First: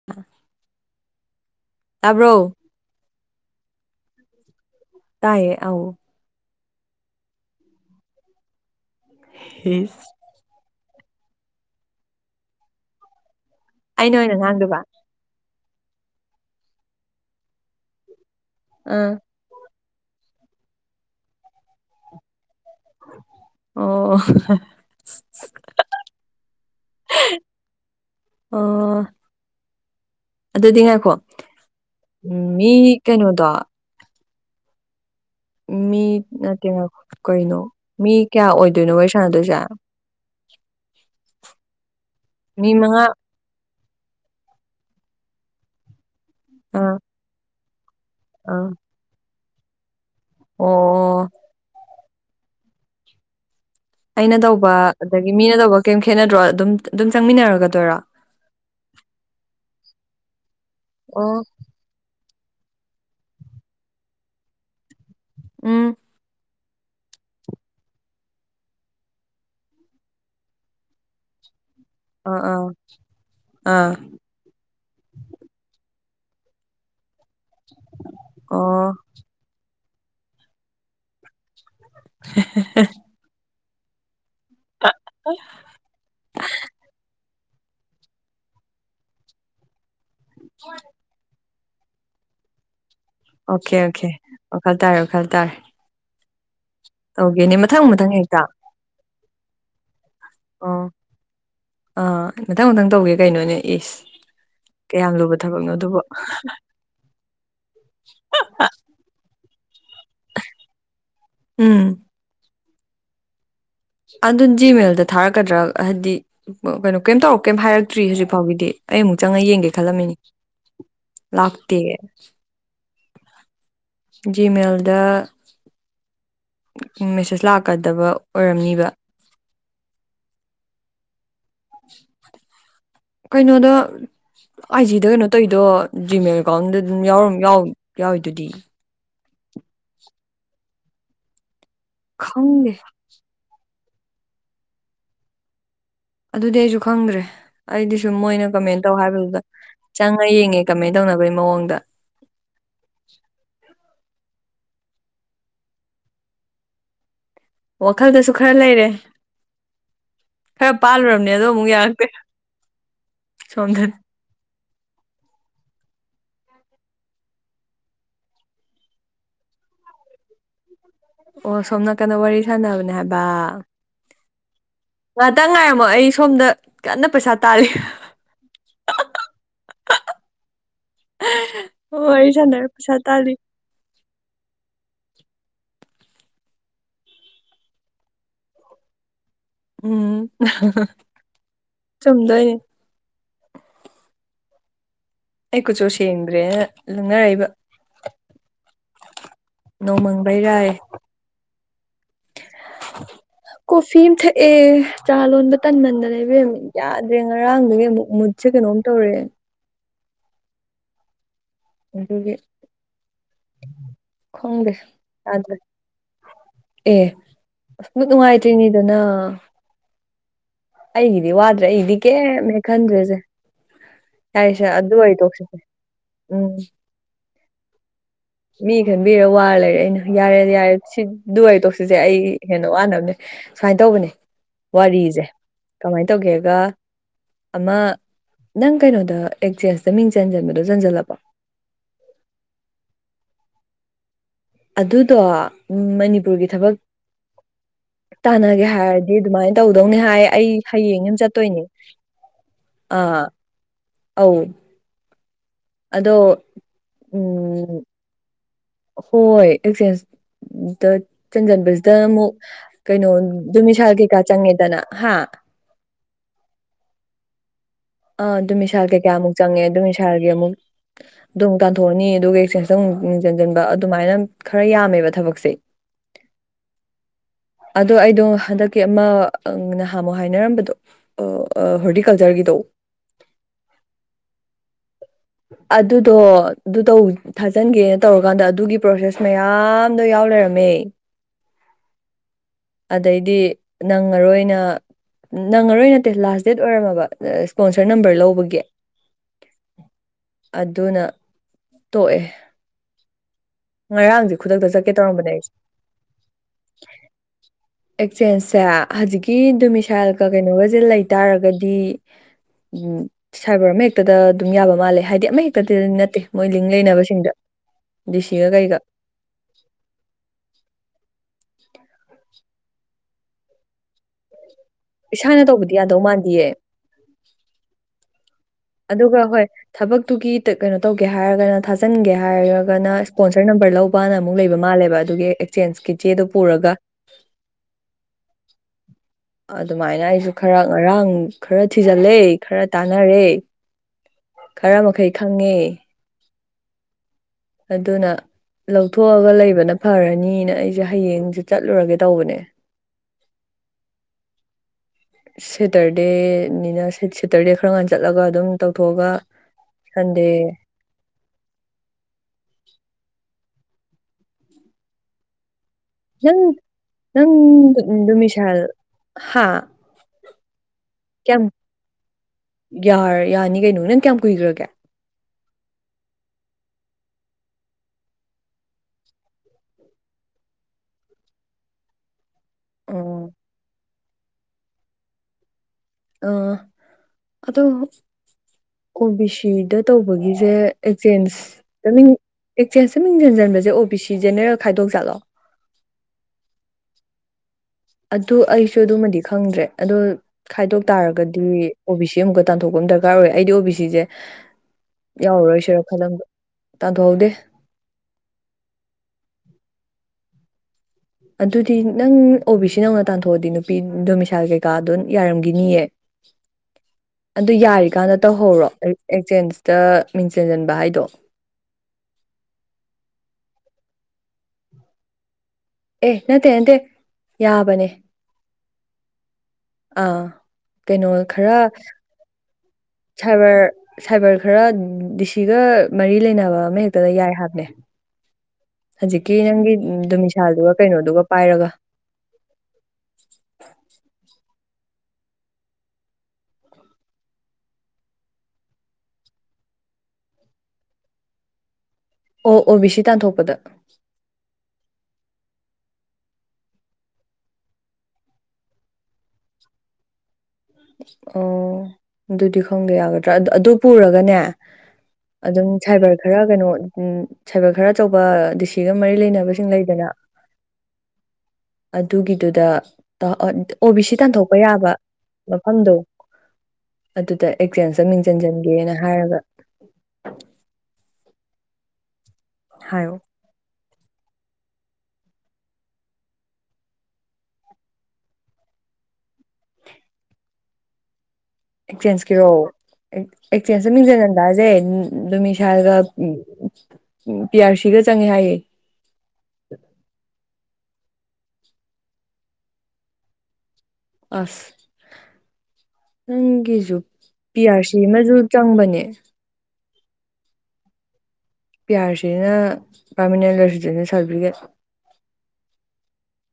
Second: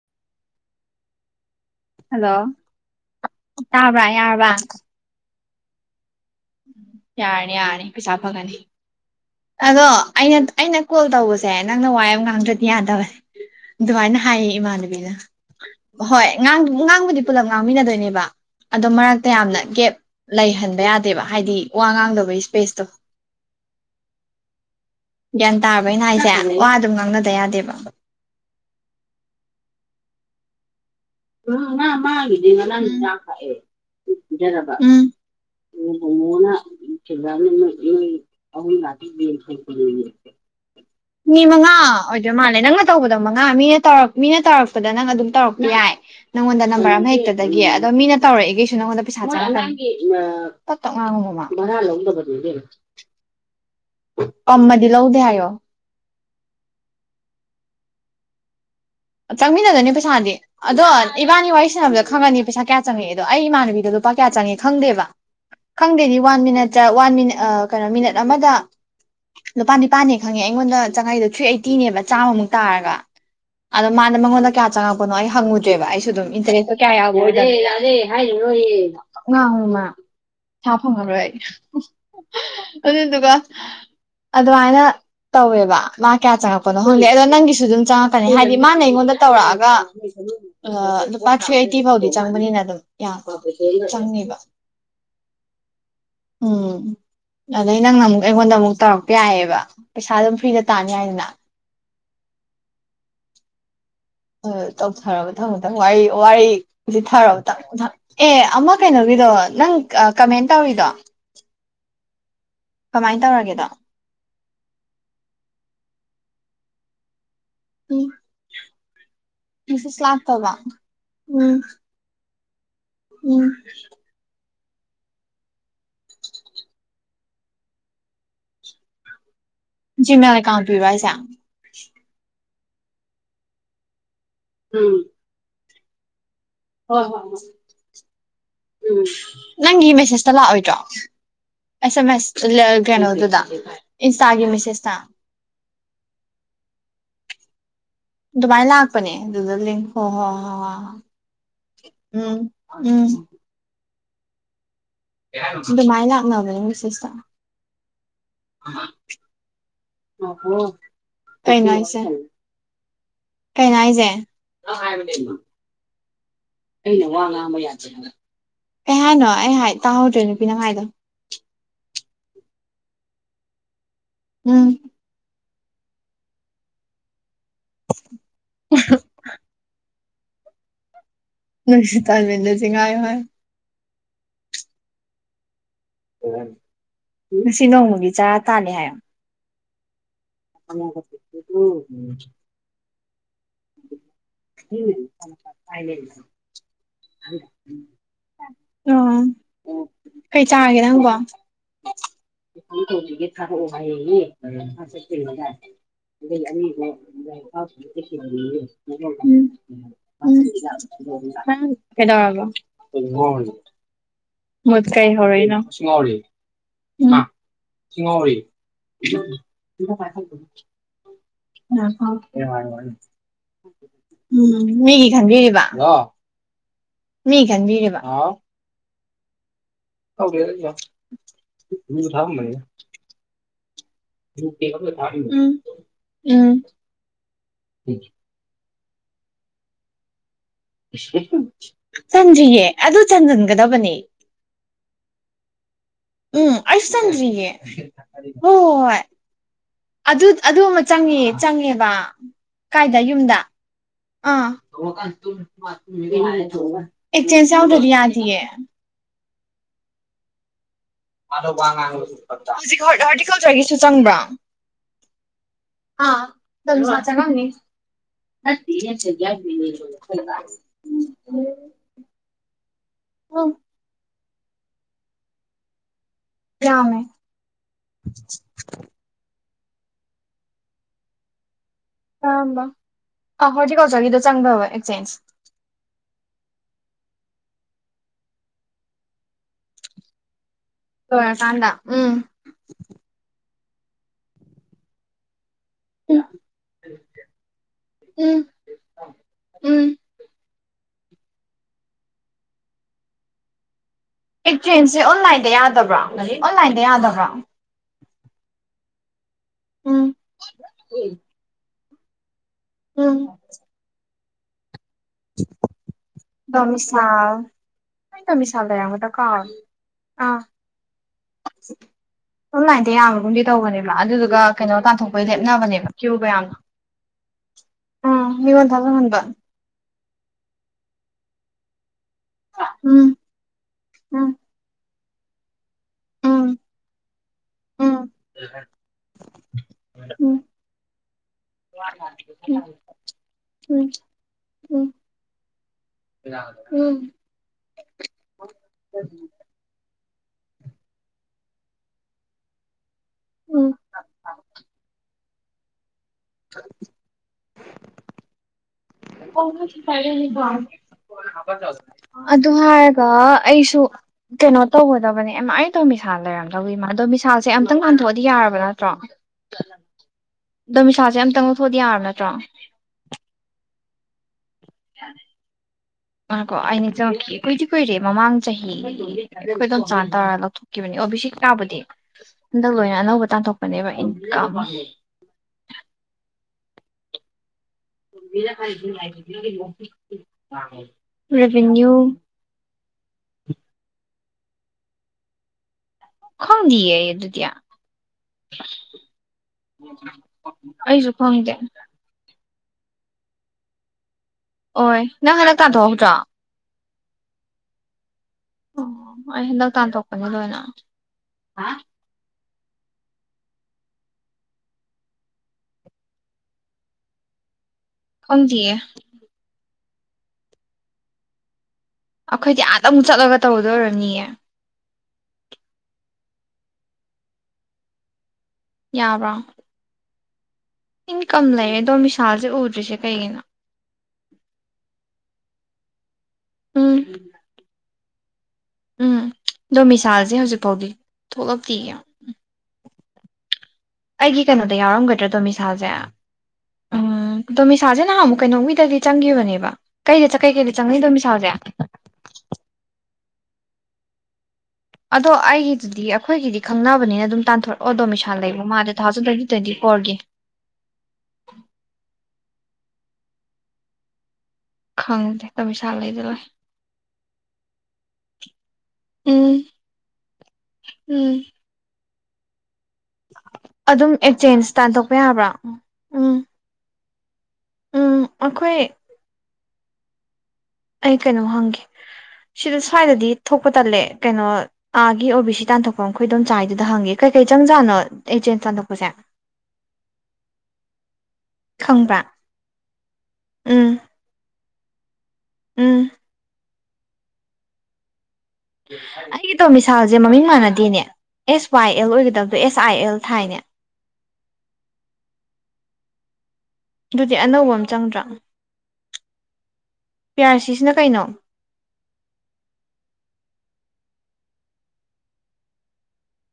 [unintelligible] Hello ꯇꯥꯕ꯭ꯔꯥ ꯌꯥꯔꯕꯥ꯫ ꯇꯌꯦ ꯑꯧ꯫ ꯌꯥꯔꯅꯤ ꯌꯥꯔꯅꯤ ꯄꯩꯁꯥ ꯐꯪꯉꯅꯤ꯫ ꯑꯗꯣ ꯍꯤꯁ ꯑꯩꯅ ꯑꯩꯅ ꯀꯣꯜ ꯇꯧꯕꯁꯦ ꯅꯪꯅ ꯋꯥ ꯌꯥꯝ ꯉꯥꯡꯗ꯭ꯔꯗꯤ ꯌꯥꯗꯕꯅꯦ꯫ ꯑꯩꯅ ꯑꯗꯨꯃꯥꯏꯅ ꯑꯣꯏꯅ ꯍꯥꯏꯌꯦ ꯉꯥꯡꯗꯕ ꯏꯃꯥꯟꯅꯕꯤꯅ ꯍꯣꯏ ꯉꯥꯡꯕꯨꯗꯤ ꯄꯨꯂꯞ ꯉꯥꯡꯃꯤꯟꯅꯗꯣꯏꯅꯦꯕ꯫ ꯑꯗꯣ ꯑꯥ ꯃꯔꯛꯇ ꯌꯥꯝꯅ ꯒꯦꯞ ꯂꯩꯍꯟꯕ ꯌꯥꯗꯦꯕ ꯍꯥꯏꯗꯤ ꯋꯥ ꯉꯥꯡꯗꯕꯩ ꯏꯁꯄꯦꯁꯇꯣ꯫ ꯑꯣ ꯒ꯭ꯌꯥꯟ ꯇꯥꯔꯕ ꯑꯩꯅ ꯍꯥꯏꯁꯦ ꯋꯥ ꯑꯗꯨꯝ ꯉꯥꯡꯅꯗ ꯌꯥꯗꯦꯕ꯫ ꯑꯣ ꯑꯗꯨꯗꯤ ꯉꯥꯏꯈꯣ꯫ ꯎꯝ ꯃꯥ ꯎꯝ ꯃꯥꯒꯤꯗꯤ ꯃꯤ ꯉꯔꯥꯡ ꯏꯟꯖꯥꯡ ꯈꯥꯛ ꯀꯩꯅꯣꯗꯣ ꯑꯦ ꯄꯤꯖꯅꯕ꯫ ꯌꯦꯟ ꯃꯤ ꯊꯣꯡꯉꯣꯅ ꯅꯠꯇꯦ ꯉꯥꯏꯈꯣ ꯊꯤꯂꯛ ꯀꯩꯅꯣ ꯃꯤ ꯀꯌꯥ ꯑꯣꯏꯗꯣꯏꯅꯣ ꯋꯥꯔꯤ ꯑꯃꯦ ꯁꯥꯟꯅꯗꯣꯏꯁꯦ [unintelligible] ꯃꯤ ꯃꯉꯥ ꯑꯣꯏꯗꯣꯏ ꯃꯥꯜꯂꯦ ꯃꯤ ꯅꯪꯅ ꯃꯉꯥ ꯇꯧꯕꯗꯧ ꯃꯥ ꯑ ꯃꯤꯅ ꯇꯧꯔꯛ ꯃꯤꯅ ꯇꯧꯔꯛꯄꯗ ꯅꯪ ꯑꯗꯨꯝ ꯇꯧꯔꯛꯄ ꯌꯥꯏ ꯅꯪꯉꯣꯟꯗ ꯅꯝꯕꯔ ꯑꯥ ꯑꯃ ꯍꯦꯛꯇꯗꯒꯤ ꯑꯗꯣ ꯃꯤꯅ ꯑꯥ ꯇꯧꯔꯛꯏꯒꯦꯁꯨ ꯅꯪꯉꯣꯟꯗ ꯄꯩꯁꯥ ꯆꯪ ꯑꯣ [unintelligible] ꯑꯩꯅ ꯇꯧꯕ ꯑꯗꯒꯤ ꯃꯤꯅ ꯍꯥꯏꯌꯣ ꯇꯧꯕ ꯀꯩꯝ ꯈꯦꯠꯅꯗ꯭ꯔꯣ ꯑꯗꯨꯝ ꯑꯗꯨꯝ ꯆꯪꯃꯤꯟꯅꯔꯒꯗꯣꯏꯔꯣ꯫ ꯆꯪꯃꯤꯟꯅꯗꯣꯏꯅꯤ ꯄꯩꯁꯥꯗꯤ ꯑꯗꯣ ꯑꯣ ꯏꯕꯥꯅꯤ ꯋꯥꯔꯤ ꯁꯅꯕꯗ ꯈꯪꯉꯅꯤ ꯄꯩꯁꯥ ꯀꯌꯥ ꯆꯪꯉꯛꯑꯦꯗꯣ ꯑꯩ ꯏꯃꯥꯟꯅꯕꯤꯗꯣ ꯂꯨꯄꯥ ꯀꯌꯥ ꯆꯪꯉꯦ ꯈꯪꯗꯦꯕ ꯎꯝ ꯈꯪꯗꯦꯗꯤ ꯋꯥꯟ ꯃꯤꯅꯠ꯫ ꯇ ꯋꯥꯟ ꯃꯤꯟ ꯀꯩꯅꯣ ꯃꯤꯅꯠ ꯑꯃꯗ ꯂꯨꯄꯥ ꯅꯤꯄꯥꯜꯅꯦ ꯈꯪꯉꯦ ꯑꯩꯉꯣꯟꯗ ꯆꯪꯉ ꯏꯗꯣ ꯊ꯭ꯔꯤ ꯑꯩꯠꯇꯤꯅꯦꯕ ꯑꯥ ꯆꯥꯝꯃꯨꯛ ꯑꯥ ꯇꯥꯔꯒ꯫ ꯑꯗꯣ ꯑꯥ ꯃꯥꯅ ꯃꯉꯣꯟꯗ ꯀꯌꯥ ꯆꯪꯉꯛꯄꯅꯣ ꯑꯩ ꯍꯪꯉꯨꯗꯦꯕ ꯑꯩꯁꯨ ꯑꯗꯨꯝ ꯏꯟꯇꯔꯦꯁ ꯑꯣ [unintelligible] ꯑꯗꯨꯗꯨꯒ ꯑꯗꯨꯃꯥꯏꯅ ꯇꯧꯋꯦꯕ꯫ ꯃꯥ ꯀꯌꯥ ꯆꯪꯉꯛꯄꯅꯣ ꯍꯪꯗꯦ ꯑꯗꯣ ꯅꯪꯒꯤꯁꯨ ꯑꯗꯨꯝ ꯆꯪꯉꯛꯀꯅꯤ ꯍꯥꯏꯗꯤ ꯃꯥꯅ ꯑꯩꯉꯣꯟꯗ ꯇꯧꯔꯛꯑꯒ ꯑ ꯂꯨꯄꯥ ꯊ꯭ꯔꯤ ꯑꯩꯠꯇꯤ ꯐꯥꯎꯗꯤ ꯆꯪꯕꯅꯤꯅ ꯑꯗꯨꯝ ꯌꯥꯝ ꯑꯣꯀꯦ ꯑꯣꯀꯦ ꯆꯪꯅꯤꯕ ꯋꯥꯈꯜ ꯇꯥꯔꯦ ꯋꯥꯈꯜ ꯇꯥꯔꯦ ꯎꯝ ꯇꯧꯒꯦꯅꯦ ꯑꯗꯩ ꯃꯊꯪ ꯅꯪꯅ ꯃꯊꯪ ꯑꯃꯨꯛ ꯍꯦꯛꯇ ꯑꯩꯉꯣꯟꯗ ꯑꯃꯨꯛ ꯇꯧꯔꯛꯄ ꯌꯥꯏꯌꯦꯕ ꯄꯩꯁꯥ ꯑꯗꯨꯝ ꯐ꯭ꯔꯤꯗ ꯑꯣ ꯇꯥꯟ ꯍꯥꯏꯗꯅ꯫ ꯑꯥ ꯃꯊꯪ ꯃꯊꯪ ꯇꯧꯒꯦ ꯀꯩꯅꯣꯅꯦ ꯏꯁ꯫ ꯀꯌꯥꯝ ꯇꯧꯊꯔꯣ ꯂꯨꯕ ꯃꯊꯪ ꯊꯕꯛꯅꯣ ꯃꯊꯪ ꯑꯗꯨꯕꯨ ꯋꯥꯔꯤ ꯋꯥꯔꯤ ꯂꯤꯠꯊꯔꯣ ꯃꯊꯪ ꯃꯊꯪ ꯑꯦ ꯑꯃ ꯀꯩꯅꯣꯒꯤꯗꯣ ꯅꯪ ꯑ ꯀꯃꯦꯟ ꯇꯧꯔꯤꯗꯣ꯫ ꯎꯝ ꯀꯃꯥꯏꯟ ꯇꯧꯔꯒꯦꯗꯣ꯫ ꯑꯗꯨ ꯖꯤꯃꯦꯜꯗ ꯊꯥꯔꯛꯀꯗ꯭ꯔꯥ ꯍꯥꯏꯗꯤ ꯀꯩꯅꯣ ꯀꯩꯝ ꯇꯧꯔꯛ ꯀꯩꯝ ꯎꯝ ꯍꯥꯏꯔꯛꯇ꯭ꯔꯤ ꯍꯧꯖꯤꯛ ꯐꯥꯎꯒꯤꯗꯤ ꯑꯩ ꯑꯃꯨꯛ ꯆꯪꯉ ꯌꯦꯡꯒꯦ ꯃꯦꯁꯦꯁ ꯈꯜꯂꯝꯃꯤꯅꯤ꯫ ꯂꯥꯛꯇꯕ ꯎꯝ ꯂꯥꯛꯇꯦꯑꯦ꯫ ꯎꯝ꯫ ꯖꯤꯃꯦꯜꯗ꯫ ꯃꯦꯁꯦꯖ ꯂꯥꯛꯀꯗꯕ ꯑꯣꯏꯔꯝꯅꯤꯕ꯫ ꯖꯤ ꯃꯦꯜ ꯑꯦꯀꯥꯎꯟꯠ ꯄꯤꯕ꯭ꯔꯣ ꯍꯥꯢꯁꯦ꯫ ꯀꯩꯅꯣꯗ ꯑꯥꯏꯖꯤꯗ ꯀꯩꯅꯣ ꯇꯧꯢ ꯗꯣ ꯖꯤꯃꯦꯜ ꯑꯦꯀꯥꯎꯟꯗ ꯑꯗꯨꯝ ꯌꯥꯎꯔꯝ ꯌꯥꯎ ꯌꯥꯎꯋꯤ ꯗꯨꯗꯤ꯫ ꯎꯝ ꯅꯪꯒꯤ ꯃꯦꯁꯦꯁꯇ ꯂꯥꯛꯑꯣꯏꯗ꯭ꯔꯣ꯫ ꯑꯦꯁ ꯑꯦꯝ ꯑꯦꯁ ꯂ ꯈꯪꯗꯦ ꯀꯩꯅꯣꯗꯨꯗ ꯏꯟꯁꯇꯥꯒꯤ ꯃꯦꯁꯦꯁꯇ꯫ ꯑꯗꯨꯗꯤ ꯑꯩꯁꯨ ꯈꯪꯗ꯭ꯔꯦ꯫ ꯑꯩꯗꯤ ꯁꯨꯝ ꯃꯣꯏꯅ ꯑꯗꯨꯃꯥꯏꯅ ꯀꯃꯦꯟ ꯇꯧ ꯂꯥꯛꯄꯅꯦ ꯍꯥꯏꯕꯗꯨꯗ ꯑꯗꯨꯗ ꯂꯤꯡ ꯍꯣ ꯆꯪꯉ ꯍꯣ ꯍꯣ ꯌꯦꯡꯉꯦ ꯍꯣ ꯀꯃꯦꯟ ꯇꯧꯅꯕꯩ ꯃꯑꯣꯡꯗ꯫ ꯎꯝ ꯎꯝ꯫ ꯑꯗꯨ ꯃꯥꯏ ꯂꯥꯛꯅꯕꯅꯦ ꯃꯦꯁꯦꯁꯇ ꯋꯥꯈꯜꯗꯁꯨ ꯈꯔ ꯂꯩꯔꯦ ꯈꯔ ꯄꯥꯜꯂꯨꯔꯕꯅꯦ ꯑꯗꯣ ꯑꯃꯨꯛ ꯌꯥꯔꯛꯇꯦ ꯀꯩ ꯁꯣꯝꯗ ꯍꯥꯏꯖꯦ [inaudible] ꯑꯩꯅ ꯋꯥ ꯉꯥꯡꯕ ꯌꯥꯗꯦ ꯀꯩ ꯍꯥꯏꯅꯣ ꯑꯩ ꯍꯥꯥ ꯇꯥꯍꯧꯗ꯭ꯔꯦ ꯅꯨꯄꯤ ꯅꯪ ꯍꯥꯏꯗꯣ ꯑꯣ ꯁꯣꯝ ꯅꯀꯟꯗ ꯋꯥꯔꯤ ꯁꯥꯟꯅꯕꯅꯦ ꯍꯥꯏꯕ ꯎꯝ ꯉꯥꯛꯇꯪ ꯉꯥꯏꯔꯝꯃꯣ ꯑꯩ ꯁꯣꯝꯗ ꯀꯟꯅ ꯄꯩꯁꯥ ꯇꯥꯜꯂꯤ ꯅꯪꯁꯨ [unintelligible] ꯋꯥꯔꯤ ꯇꯥꯟꯃꯤꯟꯅꯁꯤ ꯁꯥꯅꯔ ꯄꯩꯁꯥ ꯉꯥꯏꯌꯣ ꯍꯥꯏꯌꯣ ꯇꯥꯜꯂꯤ [unintelligible] ꯉꯁꯤ ꯅꯣꯡꯃꯒꯤ ꯆꯔꯥ ꯇꯥꯂꯤ ꯍꯥꯏꯌꯨ ꯎꯝ ꯆꯨꯝꯗꯣꯏꯅꯤ [unintelligible] ꯑꯩ ꯀꯨꯆꯣ ꯁꯦꯡꯗ꯭ꯔꯦꯅ ꯂꯪꯅꯔꯛꯏꯕ ꯑꯣ ꯀꯩ ꯅꯣꯡꯃꯪꯕꯩꯔꯥꯌꯦ ꯆꯥꯔꯒꯦ ꯅꯪꯕꯣ [inaudible] ꯀꯣꯐꯤ ꯑꯃ ꯊꯛꯑꯦ ꯆꯥ ꯂꯣꯟꯕ ꯇꯟꯃꯟꯗꯅ ꯏꯕꯦꯝ ꯌꯥꯗ꯭ꯔꯦ ꯉꯔꯥꯡꯗꯒꯤ ꯑꯃꯨꯛ ꯃꯨꯠꯁꯦ ꯀꯩꯅꯣꯝ ꯇꯧꯔꯦ [inaudible] ꯑꯗꯨꯒꯤ ꯀꯩꯗꯧꯔꯕ [unintelligible] ꯈꯪꯗꯦ ꯃꯨꯠ ꯀꯩ ꯌꯥꯗ꯭ꯔꯦ ꯍꯧꯔꯛꯢꯅꯣ [inaudible] ꯑꯦ ꯎꯝ ꯑꯁ ꯃꯨꯠ ꯅꯨꯡꯉꯥꯏꯇ꯭ꯔꯤꯅꯤꯗꯅ [inaudible] ꯑꯩꯒꯤꯗꯤ ꯋꯥꯗ꯭ꯔꯦ ꯑꯩꯗꯤ ꯀꯦꯝꯍꯦꯛ ꯈꯟꯗ꯭ꯔꯦꯁꯦ ꯌꯥꯔꯦꯁ ꯑꯗꯨ ꯃꯤꯒꯤ ꯋꯥꯔꯤ ꯇꯣꯛꯁꯤꯁꯦ ꯎꯝ ꯃꯤ ꯈꯟꯕꯤꯔꯤꯕ ꯃꯤ ꯈꯟꯕꯤꯔ ꯋꯥꯔ ꯂꯩꯔꯦ ꯑꯩꯅ ꯌꯥꯔꯦ ꯌꯥꯔꯦ ꯁꯤ ꯗꯨ ꯇꯣꯛꯁꯤꯁꯦ ꯑꯩ ꯍꯦꯟꯅ ꯋꯥꯅꯕꯅꯦ ꯁꯨꯃꯥꯏ ꯇꯧꯕꯅꯦ ꯎꯝ ꯋꯥꯔꯤꯁꯦ ꯀꯃꯥꯏꯅ ꯎꯝ ꯇꯧꯒꯦꯒ ꯑꯃ ꯅꯪ ꯀꯩꯅꯣꯗ ꯑꯦꯛꯆꯦꯟꯁ [unintelligible] ꯃꯤꯡ ꯆꯟꯖꯟꯕꯗꯣ ꯆꯟ ꯆꯟꯗ꯭ꯔꯤꯌꯦ ꯑꯗꯨ ꯆꯟꯖꯟꯒꯗꯕꯅꯦ ꯑꯗꯨꯗꯣ ꯎꯝ ꯃꯅꯤ ꯎꯝ ꯑꯩꯁꯨ ꯆꯟꯗ꯭ꯔꯤꯌꯦ ꯇꯥꯟꯅꯒꯦ ꯍꯣꯏ ꯍꯥꯏꯔꯗꯤ ꯑꯗꯨꯃꯥꯏꯅ ꯇꯧꯗꯧꯅꯦ ꯍꯥꯏ ꯑꯗꯨ ꯑꯩ ꯑꯗꯨ ꯑꯃ ꯍꯌꯦꯡ ꯆꯪꯉꯦ ꯆꯠꯇꯣꯏꯅꯦ ꯆꯪꯉꯦꯕ ꯀꯥꯏꯗ ꯑꯥ ꯌꯨꯝꯗ ꯑ ꯑꯧ ꯑꯗꯣ ꯑꯦꯛꯆꯦꯟꯁ ꯎꯝ ꯌꯥꯎꯗꯗꯤ ꯌꯗꯤꯌꯦ ꯍꯣꯏ ꯑꯦꯛꯆꯦꯁ [unintelligible] ꯆꯟꯁꯤꯟꯕꯁꯤꯗ ꯑꯃꯨꯛ ꯍꯧꯖꯤꯛ ꯀꯩꯅꯣ ꯍꯣꯔꯇꯤꯀꯜꯆꯔꯒꯤꯁꯨ ꯗꯣꯃꯤꯁꯥꯢꯜ ꯆꯪꯕ꯭ꯔꯥ ꯀꯩꯀꯥ ꯆꯪꯉꯦꯗꯅ ꯍꯥ ꯑꯥ ꯗꯣꯃꯤꯁꯥ ꯆꯪꯉꯝꯅꯤ ꯑꯥ ꯗꯨꯃꯤꯁꯥꯜ ꯀꯩ ꯀꯥ ꯃꯨꯛ ꯆꯪꯉꯦ ꯑꯗꯨ ꯃꯤꯁꯥꯜꯒꯤ ꯑꯃꯨꯛ ꯑꯗꯨ ꯃꯨꯛ ꯇꯥꯟꯊꯣꯛꯑꯅꯤ ꯑꯗꯨꯒ ꯑꯦꯛꯆꯦꯁꯇ ꯑꯃꯨꯛ ꯃꯤꯡ ꯎꯝ ꯆꯟꯁꯤꯟꯕ ꯑꯗꯨꯃꯥꯏꯅ ꯈꯔ ꯌꯥꯝꯃꯦꯕ ꯊꯕꯛꯁꯦ ꯌꯥꯝꯃꯦ ꯑꯗꯣ ꯑꯩꯗꯣ ꯍꯟꯗꯛꯀꯤ ꯑꯃ ꯑꯪ ꯅꯍꯥꯃꯨꯛ ꯍꯥꯏꯅꯔꯝꯕꯗꯣ [unintelligible] ꯑꯥꯌꯥꯝꯕ ꯑꯥ [unintelligible] ꯑꯗꯨꯗꯣ ꯑꯗꯨ ꯇꯧ ꯊꯥꯖꯤꯟꯒꯦꯅ ꯇꯧꯔꯨꯀꯥꯟꯗ ꯑꯗꯨꯒꯤ ꯄ꯭ꯔꯣꯁꯦꯁ ꯃꯌꯥꯝ ꯗꯣ ꯌꯥꯎ ꯂꯩꯔꯝꯃꯦ ꯂꯣꯢꯔ ꯀꯥꯟꯗ ꯎꯝ ꯑꯗꯩꯗꯤ ꯅꯪꯉꯔꯣꯏꯅ ꯅꯪꯉꯔꯣꯏ ꯅꯠꯇꯦ ꯎꯝ ꯂꯥꯁ ꯗꯦꯠ ꯑꯣꯏꯔꯝꯃꯕ ꯏꯁꯄꯣꯟꯁꯔ ꯅꯝꯕꯔ ꯎꯝ ꯂꯧꯕꯒꯤ ꯎꯝ ꯑꯗꯨꯅ ꯇꯣꯛꯑꯦ ꯉꯔꯥꯡꯁꯦ ꯈꯨꯗꯛꯇ ꯆꯠꯀꯦ ꯑꯦꯛꯆꯦꯟꯁꯁꯦ ꯇꯧꯔꯝꯕꯅꯦ ꯑꯩꯁꯦ ꯑꯣꯟꯂꯥꯏꯟꯗ ꯌꯥꯗꯕ꯭ꯔꯥ ꯑꯣꯟꯂꯥꯏꯟꯗ ꯌꯥꯗꯕ꯭ꯔꯥ ꯑꯦꯛꯆꯦꯟꯁꯁꯦ ꯍꯧꯖꯤꯛꯀꯤ ꯎꯝ ꯗꯨꯃꯤꯁꯥꯏꯜꯒ ꯀꯩꯅꯣꯒꯁꯦ ꯂꯩꯇꯥꯥꯔꯒꯗꯤ ꯎꯝ ꯁꯥꯏꯕꯔ ꯑꯃ ꯍꯦꯛꯇꯗ ꯑꯗꯨꯝ ꯌꯥꯕ ꯃꯥꯜꯂꯦ ꯍꯥꯏꯗꯤ ꯑꯃ ꯍꯦꯛꯇꯗꯗꯤ ꯅꯠꯇꯦ ꯃꯣꯏ ꯂꯤꯡ ꯂꯩꯅꯕꯁꯤꯡꯗ ꯗꯤ ꯁꯤꯒ ꯀꯩꯒ [unintelligible] ꯀꯥ ꯑꯥ ꯑꯣꯝꯂꯥꯏꯟꯗ ꯌꯥꯝꯕꯒꯨꯝꯗꯤ ꯇꯧꯒꯅꯦꯕ ꯑꯗꯨꯗꯨꯒ ꯀꯩꯅꯣ [unintelligible] ꯊꯣꯛꯄꯩ ꯏꯁꯥꯅ ꯇꯧꯕꯗꯤ ꯂꯦꯞꯅꯕꯅꯦꯕ ꯌꯥꯗꯧ ꯀ꯭ꯌꯨꯕ ꯃꯥꯟꯗꯤꯌꯦ ꯌꯥꯝꯅ ꯎꯝ ꯃꯤꯉꯣꯟ ꯊꯥꯖꯍꯟꯕ ꯑꯗꯨꯒ ꯍꯣꯏ ꯊꯕꯛꯇꯨꯒꯤ ꯀꯩꯅꯣ ꯇꯧꯒꯦ ꯍꯥꯏꯔꯒꯅ ꯆꯟꯒꯦ ꯍꯥꯏꯔꯒꯅ ꯎꯝ ꯏꯁꯄꯣꯟꯁꯔ ꯅꯝꯕꯔ ꯂꯧꯕꯅ ꯎꯝ ꯑꯃꯨꯛ ꯂꯩꯕ ꯃꯥꯜꯂꯦꯕ ꯑꯗꯨꯒꯤ ꯆꯦꯟꯁꯀꯤꯆꯦꯗꯨ ꯎꯝ ꯄꯨꯔꯒ ꯎꯝ ꯑꯗꯨꯃꯥꯏꯅ ꯑꯩꯁꯨ ꯎꯝ ꯈꯔ ꯉꯔꯥꯡ ꯈꯔ ꯎꯝ ꯊꯤꯖꯤꯜꯂꯦ ꯈꯔ ꯇꯥꯟꯅꯔꯦ ꯎꯝ ꯈꯔ ꯃꯈꯩ ꯈꯪꯉꯦ ꯎꯝ ꯑꯗꯨꯅ ꯂꯧꯊꯣꯛꯑꯒ ꯂꯩꯕꯅ ꯐꯔꯅꯤꯅ ꯑꯩꯁꯦ ꯍꯌꯦꯡꯁꯦ ꯆꯠꯂꯨꯔꯒꯦ ꯇꯧꯕꯅꯦ ꯎꯝ ꯁꯦꯇꯔꯗꯦꯅꯤꯅ ꯁꯦꯇꯔꯗꯦ ꯈꯔ ꯉꯥꯟ ꯆꯠꯂꯒ ꯑꯗꯨꯝ ꯇꯧꯊꯣꯛꯑꯒ ꯁꯟꯗꯦ [unintelligible] ꯑꯗꯨ ꯍꯥꯏꯔꯒ ꯑꯩꯁꯨ ꯀꯩꯅꯣ ꯇꯧꯒꯗꯕꯅꯦ ꯑꯗꯨꯃꯥꯏꯅ [unintelligible] ꯅꯪ ꯂꯩꯔꯝꯗꯣꯏꯗꯤ ꯃꯟ ꯑꯗꯣ ꯅꯪ ꯃꯤꯁꯥꯜꯁꯦ ꯑꯝꯇꯪ ꯉꯟꯊꯣꯛꯑꯗꯤ ꯌꯥꯔꯕ ꯅꯨꯃꯤꯠꯁꯥꯏꯜ ꯅꯠꯇ꯭ꯔꯣ ꯍꯥ ꯗꯣꯃꯤꯁꯥꯁꯦ ꯑꯝꯇꯪ ꯂꯧꯊꯣꯛꯑꯗꯤ ꯌꯥꯔꯕ ꯅꯠꯇ꯭ꯔꯣ ꯌꯥꯔ ꯌꯥꯅꯤ ꯀꯩꯅꯣ ꯅꯪ ꯀꯌꯥꯝ ꯀꯨꯏꯈ꯭ꯔꯒꯦ [unintelligible] ꯃꯥꯀꯣ ꯆꯛ ꯀꯨꯏꯗꯤ ꯀꯨꯏꯔꯦ ꯃꯃꯥꯡ ꯆꯍꯤ ꯀꯗꯧ ꯆꯥ ꯇꯔꯒ ꯂꯧꯊꯣꯛ ꯈꯤꯕꯅꯤ ꯑꯣ ꯕꯤꯁꯤꯛ ꯀꯥꯕꯨꯗꯤ ꯍꯟꯗꯛ ꯂꯣꯏꯅ ꯑꯅꯧꯕ ꯑꯣ ꯇꯥꯟꯊꯣꯛꯄꯅꯦꯕ ꯏ [unintelligible] ꯑ ꯑꯗꯣ ꯑꯣ ꯕꯤ ꯁꯤꯗ ꯇꯧꯕꯒꯤꯁꯦ ꯑꯦꯛꯆꯦꯟꯁ ꯔꯦꯚꯤꯅ꯭ꯌꯨ ꯆꯅꯤꯡ ꯑꯦꯛꯆꯦꯟꯁꯇ ꯃꯤꯡ ꯆꯟꯖꯟꯕꯁꯦ ꯑꯣ ꯕꯤ ꯁꯤ ꯖꯦꯅꯔꯦꯜ ꯈꯥꯏꯗꯣꯛ ꯆꯠꯂꯣ ꯈꯪꯗꯤꯌꯦ ꯑꯗꯨꯗꯤꯌꯥ ꯑꯗꯨ ꯑꯩꯁꯨ ꯑꯗꯨꯃꯗꯤ ꯈꯪꯗ꯭ꯔꯦ ꯑꯗꯣ ꯈꯥꯏꯗꯣꯛ ꯑꯩꯁꯨ ꯇꯥꯔꯒꯗꯤ ꯈꯪꯗꯦ ꯑꯣ ꯕꯤ ꯁꯤ ꯑꯃꯨꯛꯀ ꯇꯥꯟꯊꯣꯛꯄ ꯑꯃ ꯗꯔꯀꯥꯔ ꯑꯣꯏꯌꯦ ꯑꯩꯗꯤ ꯑꯣ ꯕꯤ ꯁꯤꯁꯦ ꯑꯣꯏ ꯅꯪ ꯍꯟꯗꯛ ꯌꯥꯎꯔꯔꯣꯏꯁꯤꯔꯥ ꯇꯥꯟꯊꯣꯛꯍꯧꯗ꯭ꯔꯣ ꯈꯜꯂꯝꯕ ꯇꯥꯟꯗꯣꯛꯍꯧꯗꯦ ꯑꯣ ꯑꯩ ꯍꯟꯗꯛ ꯇꯥꯟꯊꯣꯛꯄꯅꯤ ꯂꯣꯏꯅ ꯑꯗꯨꯗꯤ ꯅꯪ ꯑꯣ ꯕꯤ ꯁꯤ ꯅꯧꯅ ꯇꯥꯟꯊꯣꯛꯑꯗꯤ ꯅꯨꯄꯤ ꯗꯣꯃꯤꯁꯥꯏꯜ ꯀꯩꯀꯥꯗꯣ ꯌꯥꯔꯝꯈꯤꯅꯤꯌꯦ [inaudible] ꯑꯗꯨ ꯌꯥꯔꯤꯀꯥꯟꯗ ꯇꯧꯍꯧꯔꯣ ꯈꯪꯗꯤꯌꯦ ꯑꯦꯛꯆꯦꯟꯁꯇ ꯃꯤꯡ ꯆꯟꯖꯟꯕ ꯍꯥꯏꯗꯣ ꯑꯩꯈꯣꯏꯗꯤ ꯑꯥꯗ ꯑꯃꯨꯛ ꯆꯠꯂꯒ ꯇꯧꯔꯨꯗꯣꯏ ꯑꯣꯏꯔꯝꯅꯤꯌꯦ ꯑꯦ ꯅꯠꯇꯦ ꯅꯠꯇꯦ ꯌꯥꯕꯅꯦ ꯌꯥꯕ꯭ꯔꯥ ꯑꯥ ꯀꯩꯅꯣ ꯏꯟꯀꯝ ꯈꯔ ꯂꯩꯏ ꯗꯣꯃꯤꯁꯥꯏꯜꯁꯦ ꯎꯗ꯭ꯔꯤꯁꯦ ꯀꯩꯒꯤꯅꯣ ꯁꯥꯏꯕꯔ ꯁꯥꯏꯕꯔ ꯈꯔ ꯗꯤꯁꯤꯒ ꯃꯔꯤ ꯂꯩꯅꯕ ꯑꯃ ꯎꯝ ꯍꯦꯛꯇꯗ ꯌꯥꯏ ꯍꯥꯏꯕꯅꯦ ꯎꯝ ꯍꯧꯖꯤꯛꯀꯤ ꯅꯪꯒꯤ ꯗꯣꯃꯤꯁꯥꯏꯜꯁꯦ ꯍꯧꯖꯤꯛ ꯗꯣꯃꯤꯁꯥꯏꯜꯗꯨꯒ ꯐꯥꯎꯗꯤ ꯀꯩꯅꯣꯗꯨꯒ ꯄꯥꯏꯔꯒ ꯊꯣꯛꯂꯛꯇꯤꯌꯦ ꯑꯩꯒꯤ ꯀꯩꯅꯣꯗ ꯌꯥꯎꯔꯝꯒꯗ꯭ꯔꯗꯣ ꯗꯣꯃꯤꯁꯥꯏꯜꯁꯦ ꯎꯝ ꯗꯣꯃꯤꯁꯥꯏꯜꯁꯦ ꯅꯍꯥꯟꯃꯨꯛ ꯀꯩꯅꯣꯝꯒꯤꯗꯗꯤ ꯆꯪꯈꯤꯕꯅꯦꯕ ꯀꯩꯗ ꯆꯀꯩ ꯀꯩꯗ ꯆꯪꯅꯩ ꯗꯣꯃꯤꯁꯥꯏꯜꯁꯦ ꯑꯣ ꯑꯣ ꯕꯤ ꯁꯤ ꯇꯥꯟꯊꯣꯛꯄꯗ ꯑꯗꯣ ꯑꯩꯒꯤꯗꯨꯗꯤ ꯑꯩꯈꯣꯏꯒꯤꯗꯤ ꯈꯪꯅꯕꯅꯤꯅ ꯑꯗꯨꯝ ꯇꯥꯟꯊꯣꯔꯛꯑꯣ ꯗꯣꯃꯤꯁꯥꯏꯜ ꯂꯩꯕ ꯃꯥꯜꯂꯦ ꯇꯨ ꯊꯥꯎꯖꯟ ꯇ꯭ꯋꯦꯟꯇꯤ ꯇ꯭ꯋꯦꯟꯇꯤ ꯐꯣꯔꯒꯤ ꯑꯣ ꯑꯗꯨꯗꯤ ꯈꯪꯗꯦ ꯌꯥꯒꯗ꯭ꯔꯥ ꯑꯗꯨ ꯄꯨꯔꯒꯅꯦ ꯈꯥꯡ ꯑꯗꯨꯝ ꯁꯥꯏꯕꯔ ꯈꯔ ꯀꯩꯅꯣ ꯁꯥꯏꯕ ꯈꯔ ꯑꯆꯧꯕ ꯗꯤꯁꯤꯒ ꯃꯔꯤ ꯎꯝ ꯂꯩꯅꯕꯁꯤꯡ ꯂꯩꯗꯅ ꯎꯝ ꯑꯗꯨꯒꯤꯗꯨꯗ ꯑꯣ ꯕꯤ ꯁꯤ ꯇꯥꯟꯊꯣꯛꯄ ꯌꯥꯕ ꯄꯌꯥꯕ꯭ꯔꯥ ꯃꯐꯝꯗꯣ ꯎꯝ ꯑꯗꯨꯗ ꯑꯦꯛꯖꯥꯝꯁꯇ ꯎꯝ ꯃꯤꯡ ꯑꯩꯈꯣꯏ ꯆꯟꯖꯟꯒꯦꯅ ꯍꯥꯏꯔꯒ ꯑꯩ ꯀꯩꯅꯣꯝ ꯍꯪꯒꯦ ꯁꯤꯗ ꯍꯥꯏꯌꯣ ꯁ꯭ꯋꯥꯏꯗꯗꯤ ꯊꯣꯛꯄ ꯇꯜꯂꯦ ꯀꯩꯅꯣ ꯑꯥꯒꯤ ꯑꯣ ꯕꯤ ꯁꯤ ꯇꯥꯟꯊꯣꯛꯄ ꯈꯣꯏ ꯏꯗꯣꯝꯆꯥ ꯍꯣꯏꯗꯨꯗ ꯍꯪꯒꯦ ꯀꯩ ꯀꯩ ꯆꯪꯖꯥꯠꯅꯣ ꯑꯦꯛꯆꯦꯟꯁ ꯇꯥꯟꯊꯣꯛꯄꯁꯦ [inaudible] ꯈꯪꯕ꯭ꯔꯥ ꯑꯦꯛꯆꯦꯟꯁꯀꯤꯔꯣ ꯎꯝ ꯑꯦꯛꯆꯦꯟꯁꯇ ꯃꯤꯡꯖꯟꯕ ꯍꯥꯏꯁꯦ ꯗꯣꯃꯤꯁꯥꯏꯜꯒ ꯎꯝ ꯄꯤ ꯑꯥꯔ ꯁꯤꯒ ꯆꯪꯉꯦ ꯍꯥꯏꯌꯦ ꯑꯩꯒꯤ ꯗꯣꯃꯤꯁꯥꯏꯜꯁꯦ ꯃꯃꯤꯡ ꯃꯥꯟꯅꯗꯦꯅꯦ ꯑꯦꯁ ꯋꯥꯏ ꯑꯦꯜ ꯑꯣꯏꯒꯗꯕꯗꯣ ꯑꯦꯁ ꯑꯥꯏ ꯑꯦꯜ ꯊꯥꯏꯅꯦ ꯑꯁ ꯅꯪꯒꯤꯖꯨ ꯑꯗꯨꯗꯤ ꯄꯤ ꯑꯅꯧꯕ ꯑꯥꯔ ꯑꯃ ꯁꯤ ꯆꯪꯗ꯭ꯔꯥ ꯑꯃꯁꯨ ꯆꯪꯕꯅꯦ ꯄꯤ ꯌꯥꯔ ꯁꯤꯁꯤꯅ ꯀꯩꯅꯣ ꯄꯤ ꯑꯥꯔ ꯁꯤꯅ ꯄꯥꯔꯃꯤꯅꯦꯟ ꯔꯦꯁꯤꯗꯦꯟꯁꯤꯌꯦꯜ ꯁꯥꯔꯇꯤꯐꯤꯀꯦꯠ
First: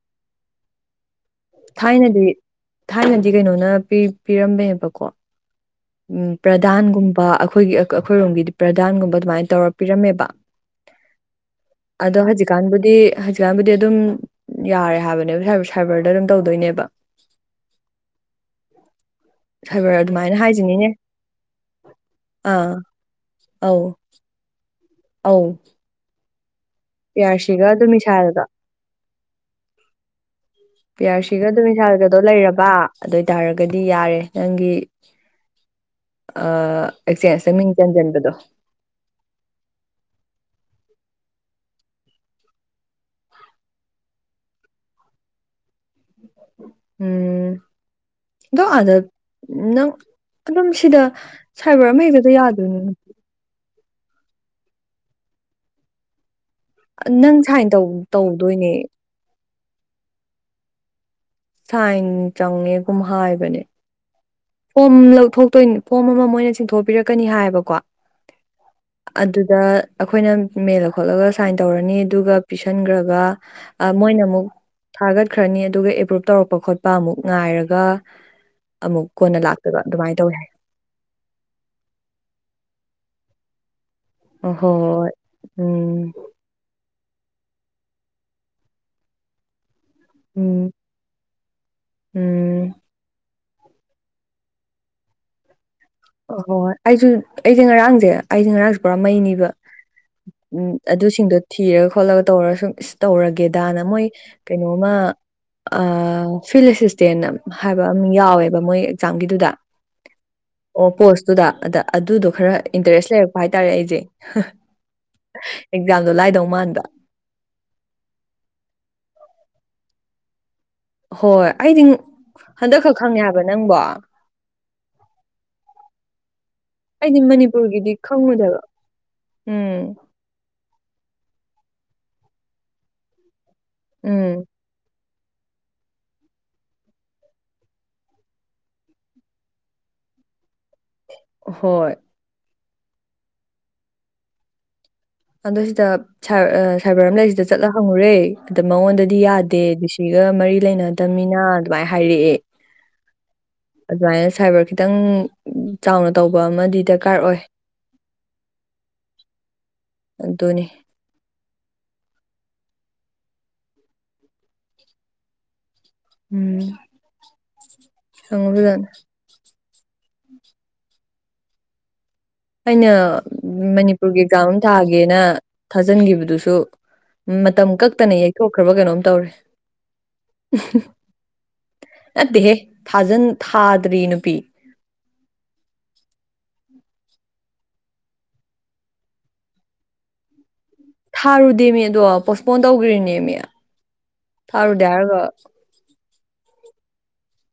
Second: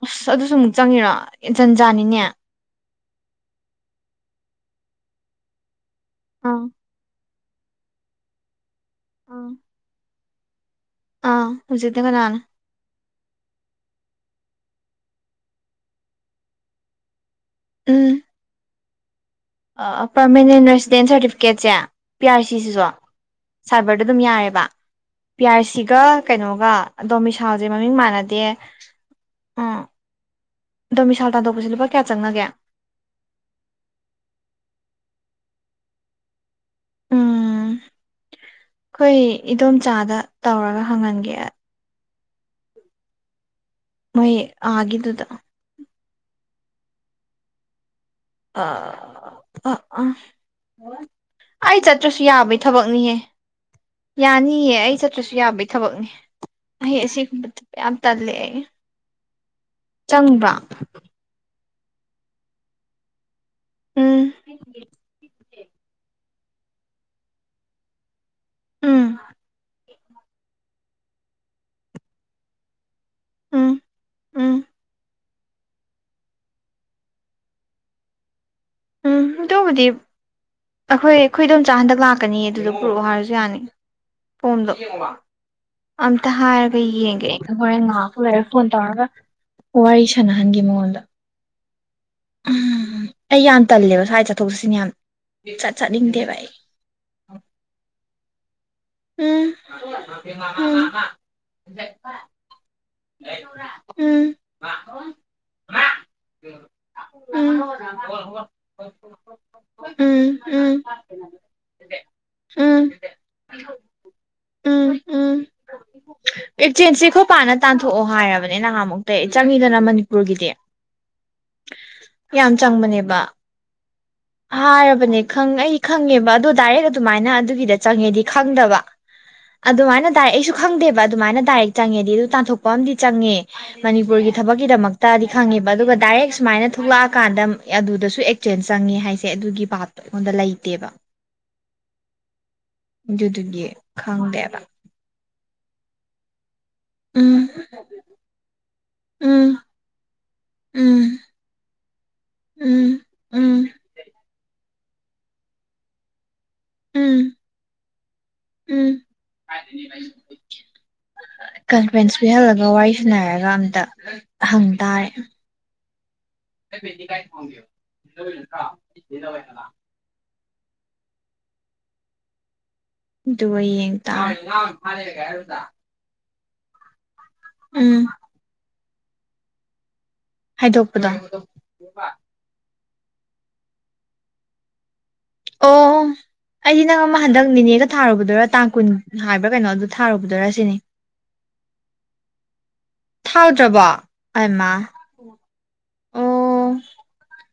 ꯑꯁ ꯑꯗꯨꯁꯨ ꯑꯃꯨꯛ ꯆꯪꯉꯔꯥ ꯊꯥꯏꯅꯗꯤ ꯊꯥꯏꯅꯗꯤ ꯀꯩꯅꯣꯅ ꯄꯤꯔꯝꯕꯅꯦꯕꯀꯣ ꯎꯝ ꯑꯥ ꯄ꯭ꯔꯗꯥꯟꯒꯨꯝꯕ ꯑꯩꯈꯣꯏꯒꯤ ꯑꯩꯈꯣꯏꯔꯣꯝꯒꯤꯗꯤ ꯄ꯭ꯔꯗꯥꯟꯒꯨꯝꯕ ꯑꯗꯨꯃꯥꯏꯅ ꯇꯧꯔ ꯄꯤꯔꯝꯃꯦꯕ ꯑꯥ ꯍꯧꯖꯤꯛꯅ ꯑꯗꯣ ꯀꯅꯥꯅ ꯍꯧꯖꯤꯛꯀꯥꯟꯕꯨꯗꯤ ꯍꯧꯖꯤꯛꯀꯥꯟꯕꯨꯗꯤ ꯑꯗꯨꯝ ꯌꯥꯔꯦ ꯍꯥꯏꯕꯅꯦꯕ ꯁꯥꯏꯕꯔꯗ ꯑꯗꯨꯝ ꯇꯧꯗꯣꯏꯅꯦꯕ ꯎꯝ ꯁꯥꯏꯕꯔ ꯑꯗꯨꯃꯥꯏꯅ ꯍꯥꯏꯖꯦ ꯑꯩꯟ ꯔꯦꯁꯤꯗꯦꯟ ꯁꯥꯔꯇꯤꯐꯤꯀꯦꯠꯁꯦ ꯄꯤ ꯑꯥꯔ ꯑꯥ ꯁꯤꯁꯤꯁꯨ ꯑꯧ ꯁꯥꯏꯕꯔꯗ ꯑꯗꯨꯝ ꯌꯥꯔꯦꯕ ꯄꯤ ꯑꯧ ꯌꯥꯔ ꯁꯤꯒ ꯀꯩꯅꯣꯒ ꯑ ꯄꯤ ꯑꯥꯔ ꯁꯤꯒ ꯗꯣꯃꯤꯁꯥꯏꯜꯁꯦ ꯑꯗꯨꯝ ꯃꯃꯤꯡ ꯃꯥꯟꯅꯗꯦ ꯏꯁꯥꯜꯒ ꯎꯝ ꯄꯤ ꯑꯥꯔ ꯗꯣꯃꯤꯁꯥꯜ ꯁꯤꯒ ꯇꯥꯟꯊꯣꯛꯄꯁꯦ ꯂꯨꯄꯥ ꯀꯌꯥ ꯗꯣꯃꯤꯁꯥꯏꯜꯒꯗꯣ ꯆꯪꯅꯒꯦ ꯂꯩꯔꯕ ꯑꯗꯨꯑꯣꯏꯇꯥꯔꯒꯗꯤ ꯌꯥꯔꯦ ꯅꯪꯒꯤ ꯑꯥ ꯑꯦꯛꯆꯦꯟꯁꯇ ꯎꯝ ꯃꯤꯡ ꯆꯟꯁꯤꯟꯕꯗꯣ ꯑꯩꯈꯣꯏ ꯏꯗꯣꯝꯆꯥꯗ ꯇꯧꯔꯒ ꯍꯪꯍꯟꯒꯦ ꯃꯣꯏ ꯑꯥ ꯒꯤꯗꯨꯗ ꯎꯝ ꯗꯣ ꯑꯥꯗ ꯑꯥ ꯅꯪ ꯑꯥ ꯑꯗꯨꯝ ꯁꯤꯗ ꯑꯩ ꯁꯥꯏꯕꯔ ꯑꯃ ꯆꯠꯇ꯭ꯔꯁꯨ ꯍꯦꯛꯇꯗ ꯌꯥꯕꯩ ꯌꯥꯗꯣꯏꯅꯦ ꯊꯕꯛꯅꯤꯍꯦ ꯌꯥꯅꯤꯌꯦ ꯑꯩ ꯆꯠꯇ꯭ꯔꯁꯨ ꯌꯥꯕꯒꯤ ꯊꯕꯛꯅꯦ ꯑꯩ ꯅꯪ ꯁꯥꯏꯟ ꯑꯁꯤꯒꯨꯝꯕꯗꯄ ꯌꯥꯝ ꯇꯜꯂꯦ ꯑꯩ ꯇꯧꯗꯣꯏꯅꯦ ꯆꯪꯕ꯭ꯔ ꯁꯥꯏꯟ ꯆꯪꯉꯦꯒꯨꯝ ꯍꯥꯏꯕꯅꯦ ꯎꯝ ꯐꯣꯝ ꯂꯧꯊꯣꯛꯇꯣꯏꯅꯤ ꯐꯣꯝ ꯑꯃ ꯃꯣꯏꯅ ꯆꯤꯡꯊꯣꯛꯄꯤꯔꯛꯀꯅꯤ ꯍꯥꯏꯕꯀꯣ ꯎꯝ ꯑꯗꯨꯗ ꯑꯩꯈꯣꯏꯅ ꯃꯦꯜꯂ ꯈꯣꯠꯂꯒ ꯁꯥꯏꯟ ꯇꯧꯔꯅꯤ ꯑꯗꯨꯒ ꯄꯁꯤꯟꯈ꯭ꯔꯒ ꯎꯝ ꯃꯣꯏꯅ ꯑꯃꯨꯛ ꯎꯝ ꯊꯥꯒꯠꯈ꯭ꯔꯅꯤ ꯑꯗꯨꯒ ꯑꯦꯄ꯭ꯔꯨꯞ ꯇꯧꯔꯛꯄ ꯈꯣꯠꯄ ꯑꯃꯨꯛ ꯉꯥꯏꯔꯒ ꯎꯝ ꯀꯣꯟꯅ ꯂꯥꯛꯄꯕ ꯑꯗꯨꯕꯨꯗꯤ ꯑꯗꯨꯃꯥꯏꯅ ꯇꯧꯋꯦ ꯑꯩꯈꯣꯏ ꯑꯩꯈꯣꯏꯗꯣꯝꯆꯥ ꯍꯟꯗꯛ ꯂꯥꯛꯀꯅꯤ ꯑꯗꯨꯗꯣ ꯄꯨꯔꯛꯑꯣ ꯍꯥꯏꯔꯁꯨ ꯌꯥꯅꯤ ꯑꯣ ꯐꯣꯝꯗꯣ ꯍꯣꯏ ꯍꯣꯏ [unintelligible] ꯎꯝ ꯑꯝꯇ ꯍꯥꯏꯔꯒ ꯌꯦꯡꯒꯦ ꯑꯩꯅ ꯍꯣꯔꯦꯟ ꯉꯥꯏꯍꯥꯛꯄꯨ ꯂꯩꯔꯒ ꯐꯣꯟ ꯇꯧꯔꯒ ꯋꯥꯔꯤ ꯁꯥꯟꯅꯍꯟꯒꯦ ꯎꯝ ꯃꯉꯣꯟꯗ ꯎꯝ ꯑꯩ ꯌꯥꯝ ꯇꯜꯂꯦꯕ ꯁ꯭ꯋꯥꯏ ꯆꯠꯊꯣꯛ ꯆꯠꯁꯤꯟ ꯌꯥꯝ ꯆꯠ ꯆꯠꯅꯤꯡꯗꯦꯕ ꯍꯣꯏ ꯑꯩ ꯍꯣꯏ ꯑꯩꯁꯨ ꯑꯩꯁꯦ ꯉꯔꯥꯡꯁꯦ ꯑꯩꯗꯤ ꯉꯔꯥꯡꯁꯨ ꯄꯨꯔꯥ ꯃꯩ ꯎꯝ ꯅꯤꯕ ꯑꯗꯨꯁꯤꯡꯗꯣ ꯊꯤꯔꯒ ꯈꯣꯠꯂꯒ ꯇꯧꯔꯒ ꯁꯨꯝ ꯇꯧꯔꯒꯦꯗꯥꯅ ꯃꯣꯏ ꯎꯝ ꯀꯩꯅꯣꯃ ꯑꯥ ꯐꯤꯜ ꯑꯦꯁꯤꯁꯇꯦꯟ ꯎꯝ ꯍꯥꯏꯕ ꯑꯃꯝ ꯌꯥꯎꯋꯦꯕ ꯃꯣꯏ ꯑꯦꯛꯖꯥꯝꯒꯤꯗꯨꯗ ꯎꯝ ꯎꯝ ꯑꯣ ꯄꯣꯔꯁꯇꯨꯗ ꯑꯗ ꯑꯗꯨꯗꯣ ꯈꯔ ꯎꯝ ꯏꯟꯇꯔꯦꯁ ꯂꯩꯔ ꯍꯥꯏꯇꯥꯔꯦ ꯑꯩꯁꯦ ꯎꯝ ꯑꯦꯛꯖꯥꯝꯗꯣ ꯂꯥꯏꯗꯧ ꯃꯥꯟꯕ ꯁꯤꯈꯣꯄꯥꯅ ꯇꯥꯟꯊꯣꯛꯑꯣ ꯍꯥꯏꯔꯕꯅꯦ ꯅꯍꯥꯟ ꯃꯨꯛꯇꯩ ꯆꯪꯉꯤꯗꯅ ꯃꯅꯤꯄꯨꯔꯒꯤꯗꯤ ꯍꯣꯏ ꯑꯩꯗꯤ ꯌꯥꯝ ꯍꯟꯗꯛ ꯈꯛ ꯆꯪꯕꯅꯦꯕ ꯈꯪꯉꯦ ꯍꯥꯏꯕ ꯅꯪꯕꯣ ꯍꯥꯏꯔꯕꯅꯦ ꯈꯪ ꯑꯩ ꯈꯪꯉꯦꯕ ꯑꯗꯣ ꯗꯥꯏꯔꯦꯛ ꯑꯩꯗꯤ ꯑꯗꯨꯃꯥꯏꯅ ꯑꯗꯨꯒꯤꯗ ꯃꯅꯤꯄꯨꯔꯒꯤꯗꯤ ꯆꯪꯉꯦꯗꯤ ꯈꯪꯉꯨꯗꯕ ꯈꯪꯗꯕ ꯎꯝ ꯑꯗꯨꯃꯥꯏꯅ ꯑꯩꯁꯨ ꯈꯪꯗꯦꯕ ꯑꯗꯨꯃꯥꯏꯅ ꯗꯥꯏꯔꯦꯛ ꯆꯪꯉꯦꯗꯤ ꯑꯗꯨ ꯇꯥꯟꯊꯣꯛꯄ ꯑꯃꯗꯤ ꯆꯪꯉꯦ ꯎꯝ ꯃꯅꯤꯄꯨꯔꯒꯤ ꯊꯕꯛꯀꯤꯗꯃꯛ ꯇꯗꯤ ꯈꯪꯉꯦꯕ ꯑꯗꯨꯒ ꯗꯥꯏꯔꯦꯛ ꯁꯨꯃꯥꯏꯅ ꯊꯣꯛꯂꯛꯑꯀꯥꯟꯗ ꯑꯗꯨꯗꯁꯨ ꯑꯦꯛꯆꯦꯟꯖ ꯆꯪꯉꯦ ꯍꯥꯏꯁꯦ ꯑꯗꯨꯒꯤ ꯕꯥꯞ ꯑꯣꯟꯗ ꯂꯩꯇꯦꯕ ꯍꯣꯏ ꯑꯗꯨꯗꯨꯒꯤ ꯈꯪꯗꯦꯕ ꯑꯗꯣ ꯁꯤꯗ ꯁꯔ ꯁꯥꯏꯕꯔ ꯎꯝ ꯑꯃꯂꯩꯁꯤꯗ ꯆꯠꯂ ꯍꯪꯉꯨꯔꯦ ꯑꯗ ꯃꯉꯣꯟꯗꯗꯤ ꯎꯝ ꯌꯥꯗꯦ ꯗꯤꯁꯤꯒ ꯃꯔꯤ ꯎꯝ ꯂꯩꯅꯗꯝꯅꯤꯅ ꯑꯗꯨꯃꯥꯏꯅ ꯍꯥꯏꯔꯛꯑꯦ ꯎꯝ ꯎꯝ ꯑꯗꯨꯃꯥꯏꯅ ꯁꯥꯏꯕꯔ ꯈꯤꯇꯪ ꯆꯥꯎꯅ ꯇꯧꯕ ꯑꯃꯗꯤ ꯎꯝ ꯗꯔꯀꯥꯔ ꯑꯣꯏ ꯎꯝ ꯑꯗꯨꯅꯤ ꯀꯟꯐ꯭ꯔꯦꯟꯁ ꯄꯤꯍꯜꯂꯒ ꯋꯥꯔꯤ ꯁꯅꯔꯒ ꯑꯝꯇ ꯍꯪ ꯇꯥꯔꯦ ꯎꯝ ꯈꯪꯕꯖꯥꯠꯅꯤ [unintelligible] ꯑꯩꯅ ꯑꯗꯨꯒ ꯌꯦꯡ ꯃꯅꯤꯄꯨꯔꯒꯤ ꯇꯥꯔꯦ ꯒ꯭ꯔꯥꯎꯟ ꯊꯥꯒꯦꯅ ꯊꯥꯖ ꯊꯥꯖꯤꯟꯈꯤꯕꯗꯨꯁꯨ ꯃꯇꯝ ꯎꯝ ꯀꯛꯇꯅ ꯌꯩꯊꯣꯛꯈ꯭ꯔꯕ ꯀꯩꯅꯣꯝ ꯇꯧꯔꯦ ꯍꯥꯏꯗꯣꯛꯄꯗꯣ ꯅꯠꯇꯦꯍꯦ ꯊꯥꯖꯟ ꯊꯥꯗ꯭ꯔꯤ ꯅꯨꯄꯤ ꯑꯣ ꯑꯩꯗꯤ ꯅꯪ ꯑꯃ ꯍꯟꯗꯛ ꯅꯤꯅꯦꯒ ꯊꯥꯔꯨꯕꯗꯨꯔꯥ ꯇꯥꯡ ꯀꯨꯟ ꯍꯥꯏꯕ꯭ꯔꯥ ꯀꯩꯅꯣ ꯑꯗꯨ ꯊꯥꯔꯨꯕꯗꯨꯔꯥ ꯁꯤꯅꯤ ꯊꯥꯔꯨꯗꯦꯃꯤ ꯑꯗꯣ ꯄꯣꯁꯄꯣꯟ ꯇꯧꯈ꯭ꯔꯤꯅꯦ ꯃꯤ ꯊꯥꯎꯗ꯭ꯔꯕꯣ ꯑꯥꯏꯃꯥ ꯊꯥꯔꯨꯗꯦ ꯍꯥꯏꯔꯒ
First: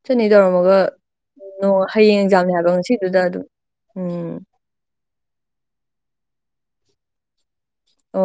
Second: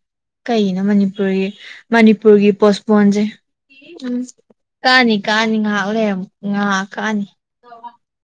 ꯁꯨꯅꯤ ꯇꯧꯔꯝꯃꯒ ꯀꯩꯅꯣ ꯃꯅꯤꯄꯨꯔꯒꯤ ꯅꯣꯡ ꯍꯌꯦꯡ ꯃꯅꯤꯄꯨꯔꯒꯤ ꯑꯦꯛꯖꯥꯝꯅꯦ ꯍꯥꯏꯕ ꯄꯣꯁꯄꯣꯟꯁꯦ ꯉꯁꯤꯗꯨꯗ ꯑꯗꯨꯝ ꯎꯝ ꯀꯥꯅꯤ ꯀꯥꯅꯤ ꯉꯥꯍꯥꯛ ꯂꯩꯔꯝ ꯉꯥꯍꯥꯛ ꯀꯥꯅꯤ ꯑꯣ